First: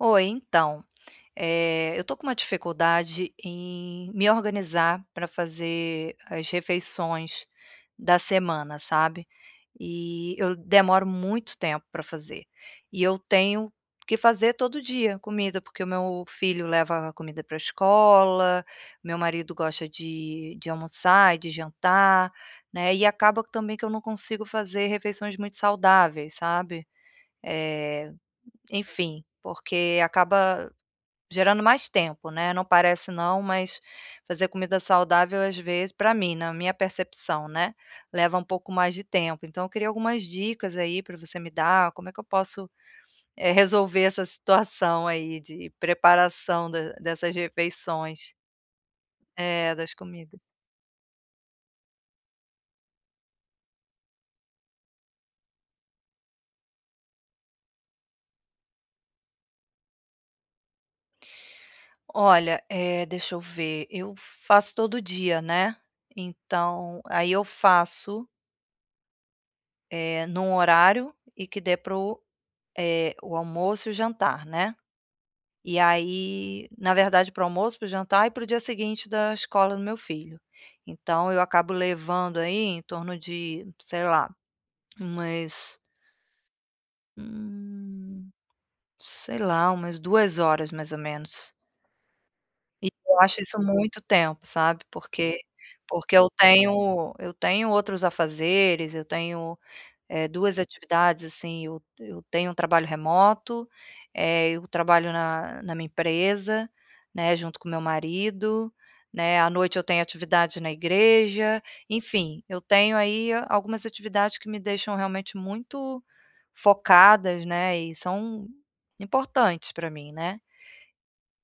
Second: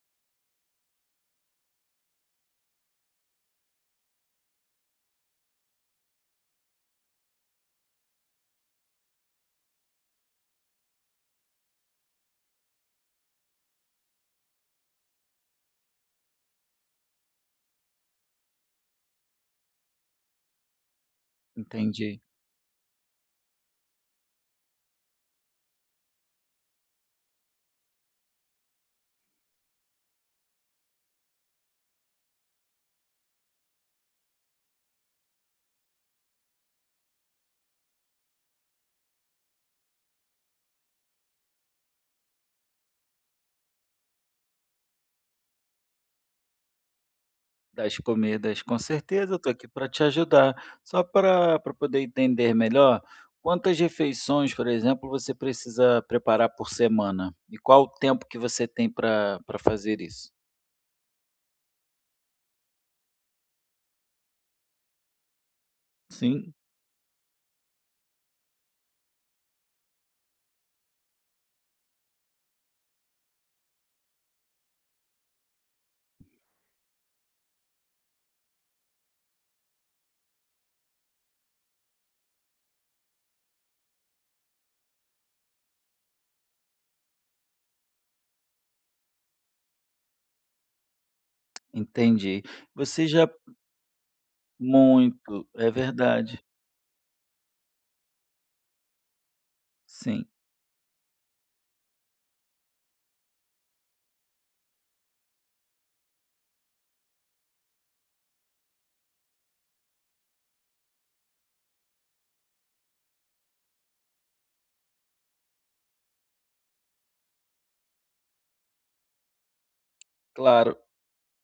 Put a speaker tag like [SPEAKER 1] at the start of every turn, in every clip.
[SPEAKER 1] Oi, então, eh, eu tô com uma dificuldade em me organizar pra fazer as refeições da semana, sabe, e eu demoro muito tempo pra fazer, e eu tenho que fazer todo dia comida, porque o meu filho leva comida pra escola, meu marido gosta de de almoçar e de
[SPEAKER 2] Entendi.
[SPEAKER 1] jantar, né, e acaba que também que eu não consigo fazer refeições muito saudáveis, sabe, eh, enfim, porque acaba gerando mais tempo, né. Não parece não, mas fazer comida saudável, às vezes, pra mim, na minha percepção, né, leva um pouco mais de tempo. Então, eu queria algumas dicas aí pra você me dar, como é que eu posso, eh, resolver essa situação aí de preparação da dessas
[SPEAKER 2] Das
[SPEAKER 1] refeições.
[SPEAKER 2] comidas. Com certeza, eu tô aqui
[SPEAKER 1] É,
[SPEAKER 2] pra
[SPEAKER 1] das
[SPEAKER 2] te
[SPEAKER 1] comidas.
[SPEAKER 2] ajudar. Só pra pra poder entender melhor, quantas refeições, por exemplo, você precisa preparar por semana, e qual o tempo que você tem pra pra fazer isso?
[SPEAKER 1] Olha, eh, deixa eu ver, eu faço todo dia, né,
[SPEAKER 2] Sim.
[SPEAKER 1] então, aí eu faço eh, em um horário e que dê para o, eh, o almoço e o jantar, né. E aí na verdade, para o almoço, para o jantar e para o dia seguinte da escola do meu filho. Então eu acabo levando aí em torno de, sei lá, umas hum, sei lá, umas 2 horas, mais ou menos.
[SPEAKER 2] Entendi,
[SPEAKER 1] E
[SPEAKER 2] você
[SPEAKER 1] eu
[SPEAKER 2] já
[SPEAKER 1] acho isso muito tempo sabe porque,
[SPEAKER 2] Muito, é
[SPEAKER 1] porque eu
[SPEAKER 2] verdade.
[SPEAKER 1] tenho eu tenho outros afazeres, eu tenho,
[SPEAKER 2] Sim.
[SPEAKER 1] eh, 2 atividades assim, eu eu tenho um trabalho remoto, eh, eu trabalho na na minha empresa, né, junto com o meu marido, né, à noite eu tenho atividades na igreja, enfim, eu tenho aí, algumas atividades que me deixam realmente muito focadas, né, e são importantes para mim, né.
[SPEAKER 2] Claro.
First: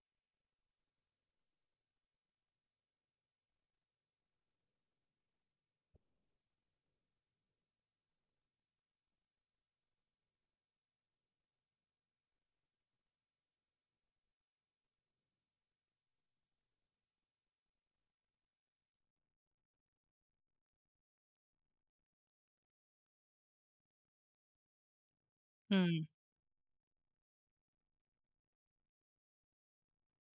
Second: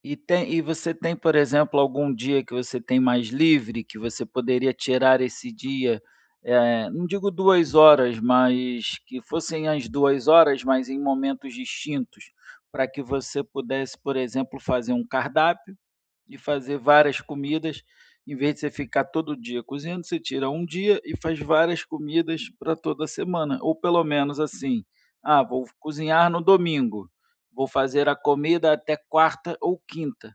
[SPEAKER 2] E tem e você tem, por exemplo, algum dia que você tem mais livre, que você poderia tirar esse dia, eh, não digo 2 horas, mas que fossem as 2 horas, mas em momentos distintos, para que você pudesse, por exemplo, fazer um cardápio, e fazer várias comidas, em vez de você ficar todo dia cozinhando, você tira um dia e faz várias comidas para toda semana, ou pelo menos assim: "Ah, vou
[SPEAKER 1] Hum.
[SPEAKER 2] cozinhar no domingo, vou fazer a comida até quarta ou quinta",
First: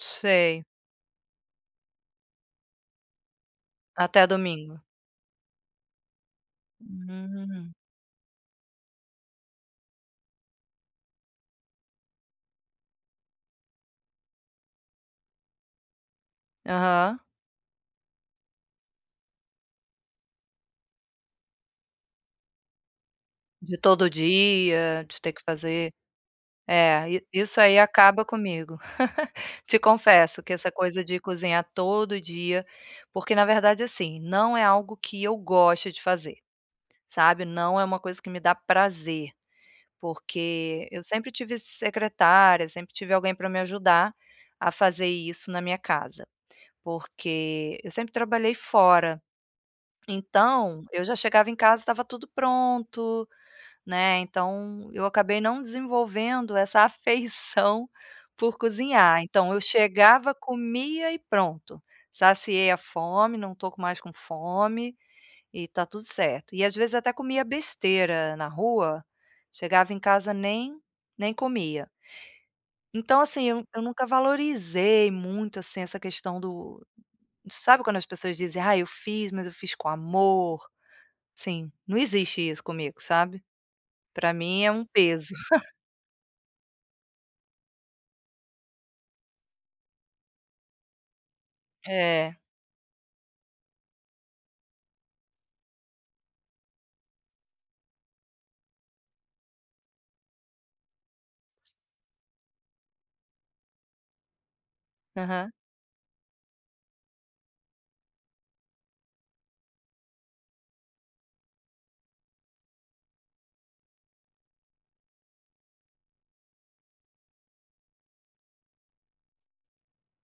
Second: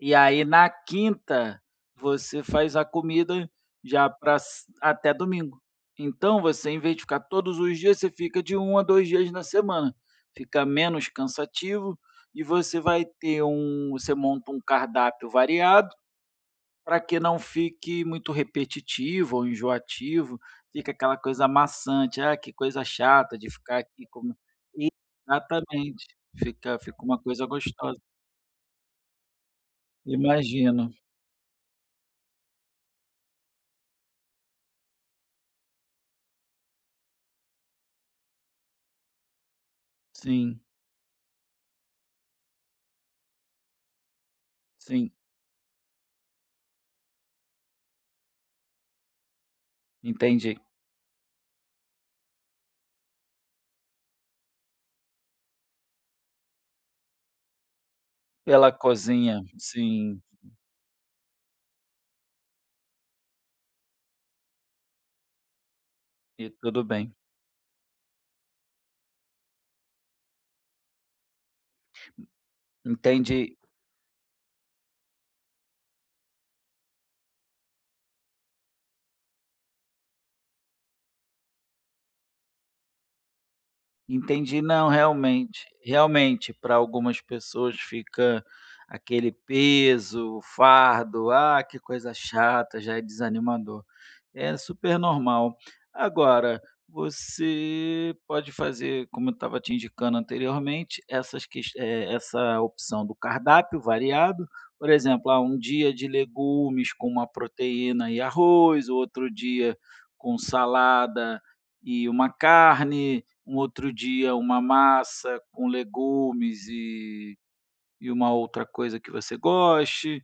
[SPEAKER 2] e aí na quinta, você faz a comida já
[SPEAKER 1] Até
[SPEAKER 2] pra s
[SPEAKER 1] domingo.
[SPEAKER 2] até domingo. Então você, em vez de ficar todos
[SPEAKER 1] Hum.
[SPEAKER 2] os dias, você fica de 1 a 2 dias na semana, fica menos cansativo e você vai ter um você monta um cardápio variado, para que
[SPEAKER 1] Aham.
[SPEAKER 2] não fique muito repetitivo ou enjoativo, fica aquela coisa maçante: "Ah, que coisa chata de
[SPEAKER 1] "De
[SPEAKER 2] ficar aqui
[SPEAKER 1] todo
[SPEAKER 2] como",
[SPEAKER 1] dia, de ter que fazer".
[SPEAKER 2] exatamente, fica fica
[SPEAKER 1] É,
[SPEAKER 2] uma
[SPEAKER 1] e
[SPEAKER 2] coisa
[SPEAKER 1] isso aí
[SPEAKER 2] gostosa.
[SPEAKER 1] acaba comigo Te confesso, que essa
[SPEAKER 2] Imagino.
[SPEAKER 1] coisa de cozinhar todo dia, porque, na verdade, assim, não é algo que eu gosto de fazer, sabe, não é uma coisa que me dá prazer.
[SPEAKER 2] Sim.
[SPEAKER 1] Porque eu sempre tive secretária, sempre tive alguém para me ajudar a fazer
[SPEAKER 2] Sim.
[SPEAKER 1] isso na minha casa, porque eu sempre trabalhei fora.
[SPEAKER 2] Entendi.
[SPEAKER 1] Então eu já chegava em casa estava tudo pronto, né, então eu acabei não desenvolvendo essa afeição por
[SPEAKER 2] Pela
[SPEAKER 1] cozinhar.
[SPEAKER 2] cozinha,
[SPEAKER 1] Então eu
[SPEAKER 2] sim,
[SPEAKER 1] chegava
[SPEAKER 2] sim.
[SPEAKER 1] comia e pronto, saciei a fome, não estou com mais com fome, e está tudo
[SPEAKER 2] E
[SPEAKER 1] certo. E às
[SPEAKER 2] tudo
[SPEAKER 1] vezes até
[SPEAKER 2] bem.
[SPEAKER 1] comia besteira na rua, chegava em casa nem nem comia. Então assim,
[SPEAKER 2] Entendi.
[SPEAKER 1] eu eu nunca valorizei muito assim essa questão do sabe quando as pessoas dizem: "Ai, eu fiz, mas eu fiz com amor", assim, não existe isso comigo, sabe? Para
[SPEAKER 2] Entendi,
[SPEAKER 1] mim é um
[SPEAKER 2] não,
[SPEAKER 1] peso.
[SPEAKER 2] realmente. Realmente, para algumas pessoas fica aquele peso, o fardo: "Ah que coisa
[SPEAKER 1] É.
[SPEAKER 2] chata", já é desanimador. É super normal. Agora, você pode fazer, como eu estava te indicando anteriormente, essas ques essa opção do cardápio variado, por exemplo, ah,
[SPEAKER 1] Aham.
[SPEAKER 2] um dia de legumes com uma proteína e arroz, outro dia com salada e uma carne, um outro dia uma massa com legumes e e uma outra coisa que você goste,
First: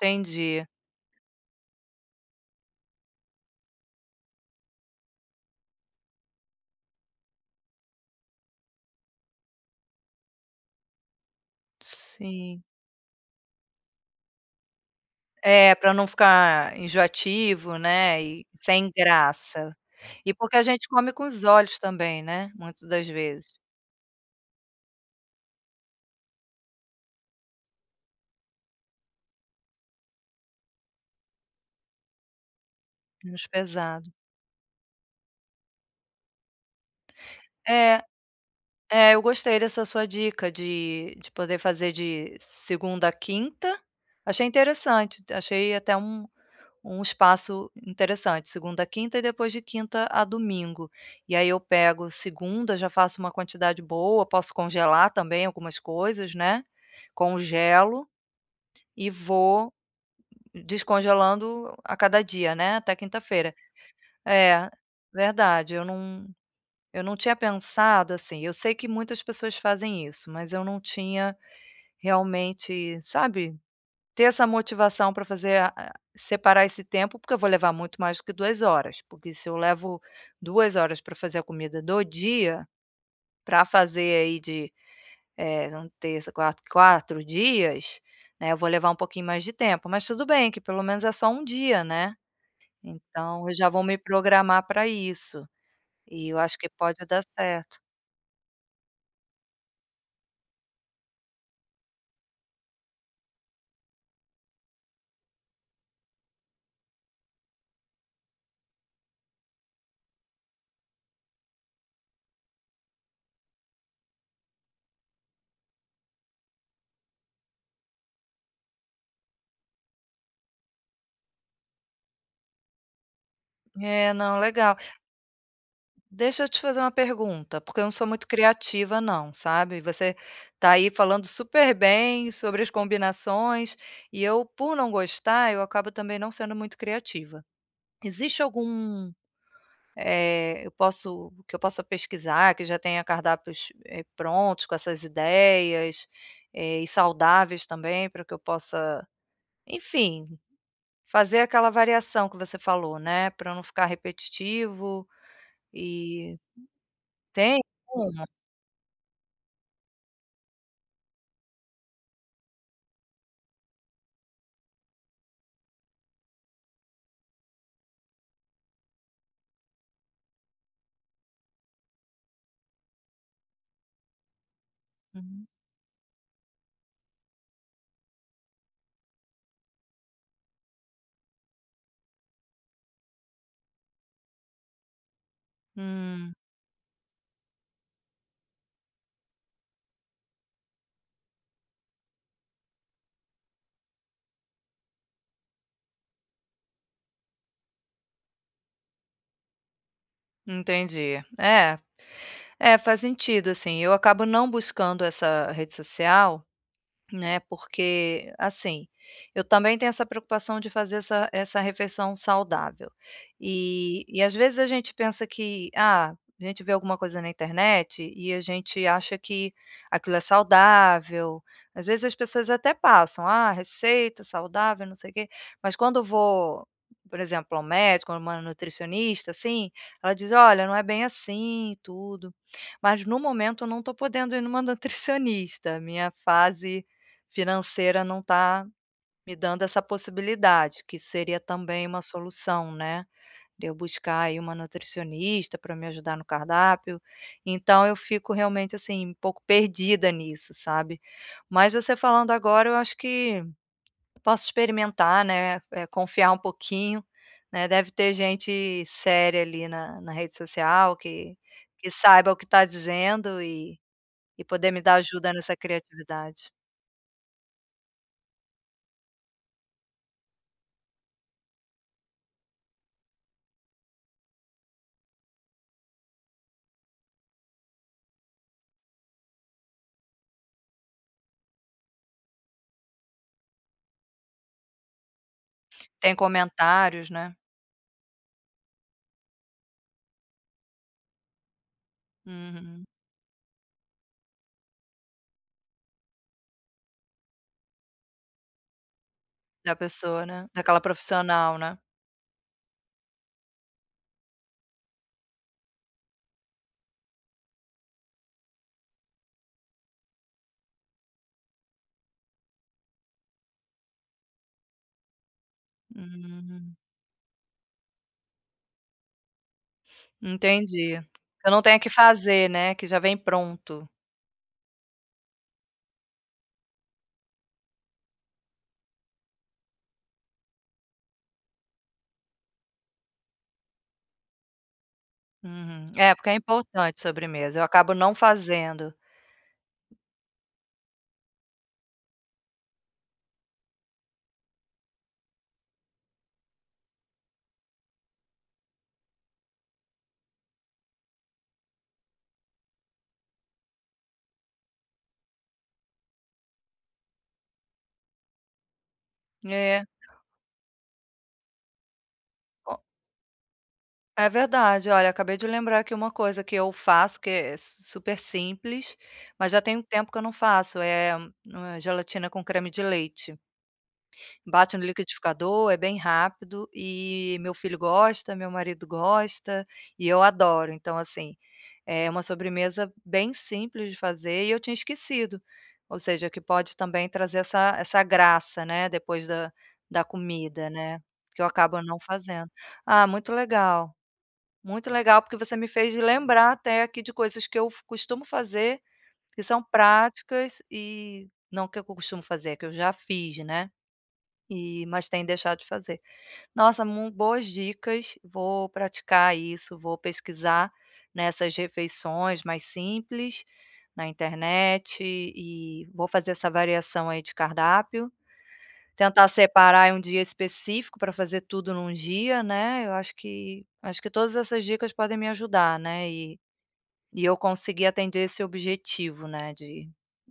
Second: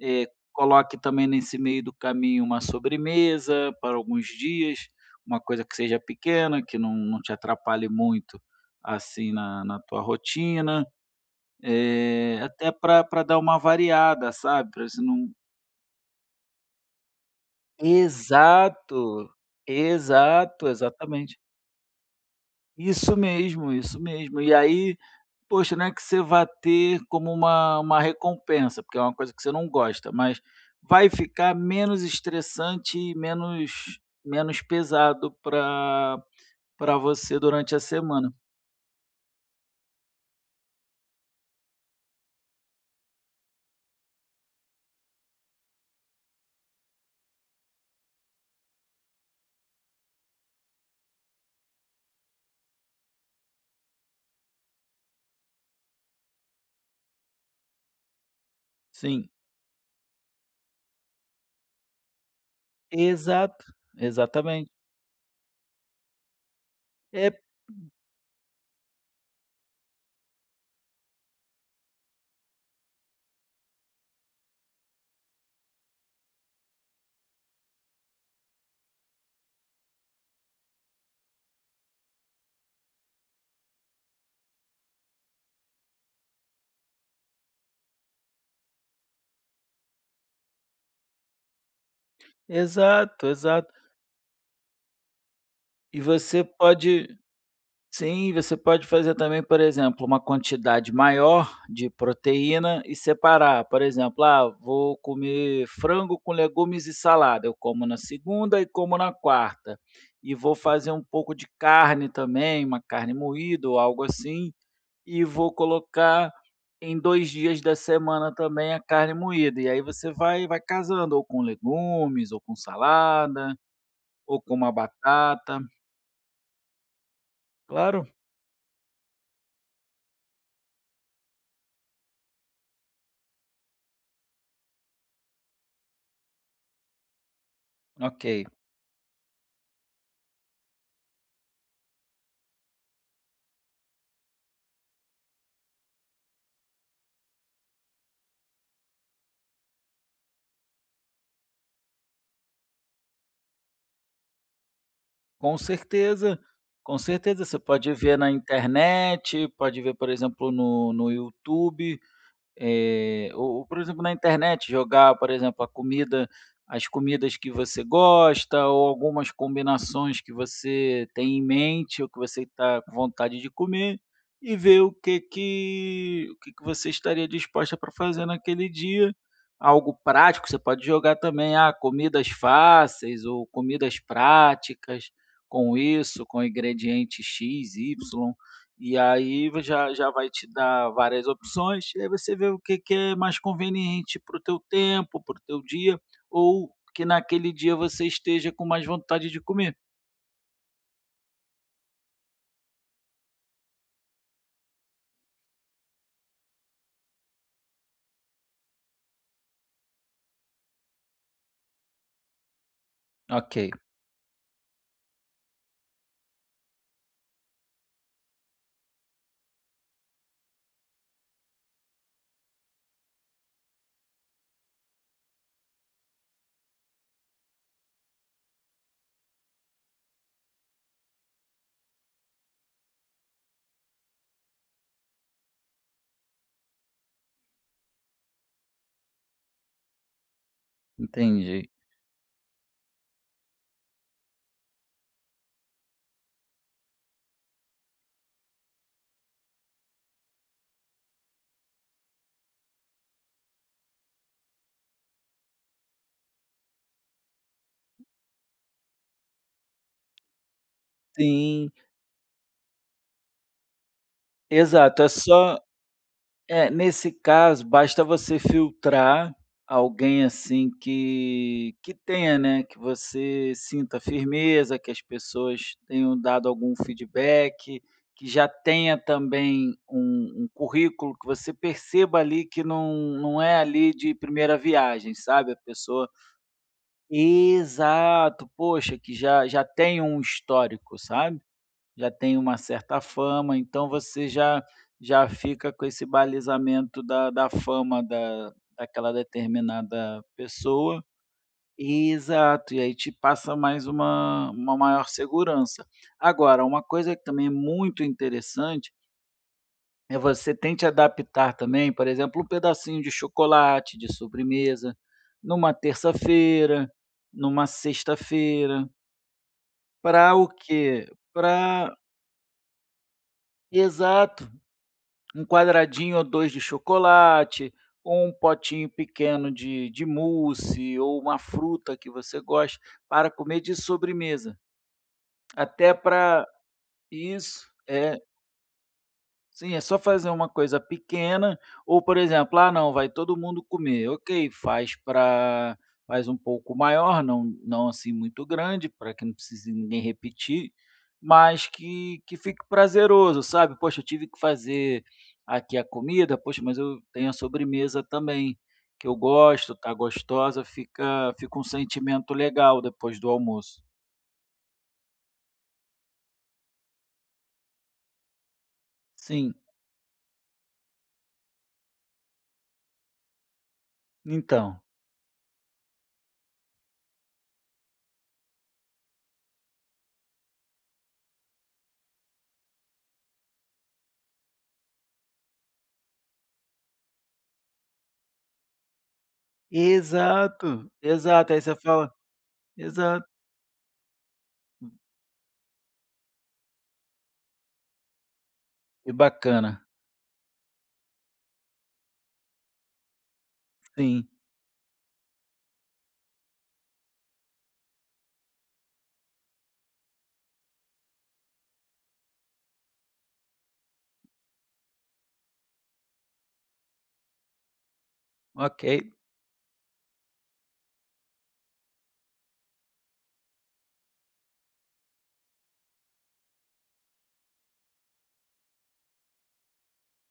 [SPEAKER 2] eh, coloque também nesse meio do caminho uma sobremesa para alguns dias, uma coisa que seja pequena, que não não te atrapalhe muito assim na na tua rotina, eh,
[SPEAKER 1] Sim.
[SPEAKER 2] até pra pra dar uma variada, sabe, para você não
[SPEAKER 1] É, para não ficar enjoativo, né, e sem
[SPEAKER 2] Exato,
[SPEAKER 1] graça. E porque a
[SPEAKER 2] exato,
[SPEAKER 1] gente come com
[SPEAKER 2] exatamente.
[SPEAKER 1] os olhos também, né, muitas das
[SPEAKER 2] Isso
[SPEAKER 1] vezes.
[SPEAKER 2] mesmo, isso mesmo. E aí, poxa, né que você vá ter como uma uma recompensa, porque é uma coisa que você não gosta, mas vai ficar menos estressante e
[SPEAKER 1] Menos
[SPEAKER 2] menos
[SPEAKER 1] pesado.
[SPEAKER 2] menos pesado para para você durante a
[SPEAKER 1] É,
[SPEAKER 2] semana.
[SPEAKER 1] é eu gostei dessa sua dica de de poder fazer de segunda à quinta, achei interessante, achei até um um espaço interessante, segunda à quinta e depois de quinta a domingo, e aí eu pego segunda, já faço uma quantidade boa, posso congelar também algumas coisas, né, congelo, e
[SPEAKER 2] Sim.
[SPEAKER 1] vou descongelando a cada dia, né, até quinta-feira.
[SPEAKER 2] Exato,
[SPEAKER 1] É,
[SPEAKER 2] exatamente.
[SPEAKER 1] verdade eu não eu não
[SPEAKER 2] É,
[SPEAKER 1] tinha
[SPEAKER 2] p
[SPEAKER 1] pensado assim, eu sei que muitas pessoas fazem isso, mas eu não tinha realmente, sabe, ter essa motivação para fazer, a separar esse tempo, porque eu vou levar muito mais do que 2 horas, porque se eu levo 2 horas para fazer a comida do dia, para fazer aí de, eh, terça, quarta, 4 dias, né, eu vou levar um pouquinho mais de tempo, mas tudo bem que pelo menos é só um dia, né.
[SPEAKER 2] Exato,
[SPEAKER 1] Então eu já
[SPEAKER 2] exato.
[SPEAKER 1] vou me programar para isso,
[SPEAKER 2] E
[SPEAKER 1] e eu
[SPEAKER 2] você
[SPEAKER 1] acho que pode
[SPEAKER 2] pode
[SPEAKER 1] dar certo.
[SPEAKER 2] Sim, você pode fazer também, por exemplo, uma quantidade maior de proteína e separar, por exemplo: "Ah, vou comer frango com legumes e salada, eu como na segunda e como na quarta. E vou fazer um pouco de carne também, uma carne moída ou algo assim, e vou colocar em 2 dias da semana também a carne moída", e aí você vai vai casando ou com legumes ou com salada,
[SPEAKER 1] É não,
[SPEAKER 2] ou com uma
[SPEAKER 1] legal
[SPEAKER 2] batata.
[SPEAKER 1] Deixa eu te fazer uma pergunta, porque eu não sou
[SPEAKER 2] Claro.
[SPEAKER 1] muito criativa não, sabe. Você está aí falando super bem sobre as combinações, e eu, por não gostar, eu acabo também não sendo muito criativa. Existe
[SPEAKER 2] Ok.
[SPEAKER 1] algum, eh, eu posso que eu possa pesquisar, que já tenha cardápios prontos com essas ideias, eh, e saudáveis também para que eu possa, enfim, fazer aquela variação que você falou, né, para eu não ficar repetitivo,
[SPEAKER 2] Com
[SPEAKER 1] eh,
[SPEAKER 2] certeza, com certeza. Você
[SPEAKER 1] tem
[SPEAKER 2] pode ver
[SPEAKER 1] alguma?
[SPEAKER 2] na internet, pode ver, por exemplo, no no YouTube, eh, ou ou, por exemplo, na internet, jogar, por exemplo, a comida as comidas que você gosta ou algumas combinações que você tem em mente ou que você está com vontade de comer, e ver o que
[SPEAKER 1] Hum.
[SPEAKER 2] que o que que você estaria disposta para fazer naquele dia, algo prático, você pode jogar também: "Ah, comidas fáceis ou comidas práticas, com isso,
[SPEAKER 1] Hum.
[SPEAKER 2] com ingredientes x, y". E aí já já vai te dar várias opções, e aí você vê o que que é mais conveniente para o teu tempo, para o teu dia, ou que naquele dia você esteja com mais vontade de comer.
[SPEAKER 1] Entendi. É. É, faz sentido, assim, eu acabo não buscando essa rede social, né, porque, assim, eu também tenho essa preocupação de fazer essa essa refeição saudável
[SPEAKER 2] Ok.
[SPEAKER 1] e e às vezes a gente pensa que, ah, a gente vê alguma coisa na internet e a gente acha que aquilo é saudável. Às vezes as pessoas até passam, "Ah, receita saudável, não sei quê", mas quando vou, por exemplo, ao médico ou uma nutricionista, assim, ela diz: "Olha, não é bem assim e tudo". Mas, no momento, eu não tô podendo ir numa nutricionista, a minha fase financeira não tá me dando essa possibilidade, que isso seria
[SPEAKER 2] Entendi.
[SPEAKER 1] também uma solução, né, de eu buscar aí uma nutricionista pra me ajudar no cardápio. Então, eu fico realmente, assim, um pouco perdida nisso, sabe, mas você falando agora eu acho que posso experimentar, né, eh, confiar um pouquinho, né, deve ter gente séria ali, na na rede social que
[SPEAKER 2] Sim.
[SPEAKER 1] que saiba o que tá dizendo e e poder me dar
[SPEAKER 2] Exato, é
[SPEAKER 1] ajuda nessa
[SPEAKER 2] só
[SPEAKER 1] criatividade.
[SPEAKER 2] eh, nesse caso, basta você filtrar alguém assim que que tenha, né, que você sinta firmeza, que as pessoas tenham dado algum feedback, que já tenha também um um currículo que você perceba ali, que não não é ali de primeira viagem, sabe, a pessoa
[SPEAKER 1] Tem comentários, né?
[SPEAKER 2] Exato! Puxa, que já já tem um histórico, sabe, já tem uma
[SPEAKER 1] Uhum.
[SPEAKER 2] certa fama, então, você já já fica com esse balizamento da da fama da daquela
[SPEAKER 1] Da
[SPEAKER 2] determinada
[SPEAKER 1] pessoa, né, daquela
[SPEAKER 2] pessoa,
[SPEAKER 1] profissional, né?
[SPEAKER 2] Exato, e aí te passa mais uma uma maior segurança. Agora, uma coisa que também é muito interessante É, você tente adaptar também, por exemplo, um pedacinho de chocolate, de sobremesa, numa
[SPEAKER 1] Hum.
[SPEAKER 2] terça-feira, numa sexta-feira. Pra o
[SPEAKER 1] Entendi,
[SPEAKER 2] quê?
[SPEAKER 1] que eu não tenha que
[SPEAKER 2] Pra
[SPEAKER 1] fazer, né, que já vem pronto.
[SPEAKER 2] Exato. 1 quadradinho ou 2 de chocolate, ou um potinho pequeno de de mousse, ou uma fruta que você goste, para comer de sobremesa.
[SPEAKER 1] Uhum.
[SPEAKER 2] Até
[SPEAKER 1] É porque é
[SPEAKER 2] pra
[SPEAKER 1] importante sobremesa. Eu
[SPEAKER 2] isso.
[SPEAKER 1] acabo não
[SPEAKER 2] É.
[SPEAKER 1] fazendo.
[SPEAKER 2] Sim, é só fazer uma coisa pequena, ou, por exemplo, ah, não, vai todo mundo comer, ok, faz pra faz um pouco maior, não não assim muito grande pra que não precise ninguém repetir, mas que que fique prazeroso, sabe. “Poxa, tive que fazer aqui a comida, poxa, mas eu tenho a sobremesa também, que eu gosto,
[SPEAKER 1] É.
[SPEAKER 2] tá gostosa”. Fica fica um sentimento
[SPEAKER 1] O
[SPEAKER 2] legal, depois do almoço.
[SPEAKER 1] É verdade, olha acabei de lembrar aqui uma coisa que eu faço que é s super simples, mas
[SPEAKER 2] Sim.
[SPEAKER 1] já tem um tempo que eu não faço, eh, hum, é gelatina com creme de leite. Bate
[SPEAKER 2] Então
[SPEAKER 1] no liquidificador, é bem rápido e meu filho gosta, meu marido gosta, e eu adoro. Então assim, é uma sobremesa bem simples de fazer e eu tinha esquecido. Ou seja, que pode também trazer essa essa graça, né, depois da da comida,
[SPEAKER 2] Exato.
[SPEAKER 1] né, que eu
[SPEAKER 2] Exato. Aí você
[SPEAKER 1] acabo não
[SPEAKER 2] fala
[SPEAKER 1] fazendo. Ah,
[SPEAKER 2] Exato.
[SPEAKER 1] muito legal. Muito
[SPEAKER 2] Hum.
[SPEAKER 1] legal porque você me fez lembrar até aqui de coisas que eu f costumo fazer,
[SPEAKER 2] Que
[SPEAKER 1] que são
[SPEAKER 2] bacana.
[SPEAKER 1] práticas e não que eu costumo fazer, é que eu já fiz, né,
[SPEAKER 2] Sim.
[SPEAKER 1] eh, mas tenho deixado de fazer. Nossa, m boas dicas, vou praticar isso, vou pesquisar nessas refeições mais simples na internet e vou fazer essa variação aí de cardápio.
[SPEAKER 2] Ok.
[SPEAKER 1] Tentar separar um dia específico pra fazer tudo num dia, né. Eu acho que acho que todas essas dicas podem me ajudar, né, e e eu conseguir atender esse objetivo, né, de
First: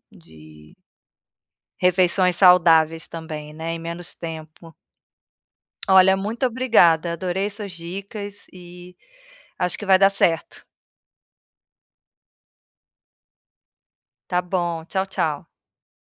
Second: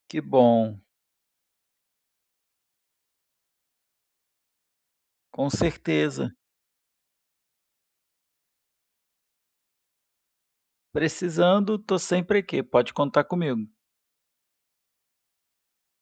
[SPEAKER 2] Que
[SPEAKER 1] de
[SPEAKER 2] bom.
[SPEAKER 1] refeições saudáveis também, né, em menos tempo.
[SPEAKER 2] Com
[SPEAKER 1] Olha,
[SPEAKER 2] certeza.
[SPEAKER 1] muito obrigada. Adorei suas dicas e acho que vai dar certo.
[SPEAKER 2] Precisando, tô sempre aqui. Pode contar comigo.
[SPEAKER 1] Tá bom. Tchau, tchau.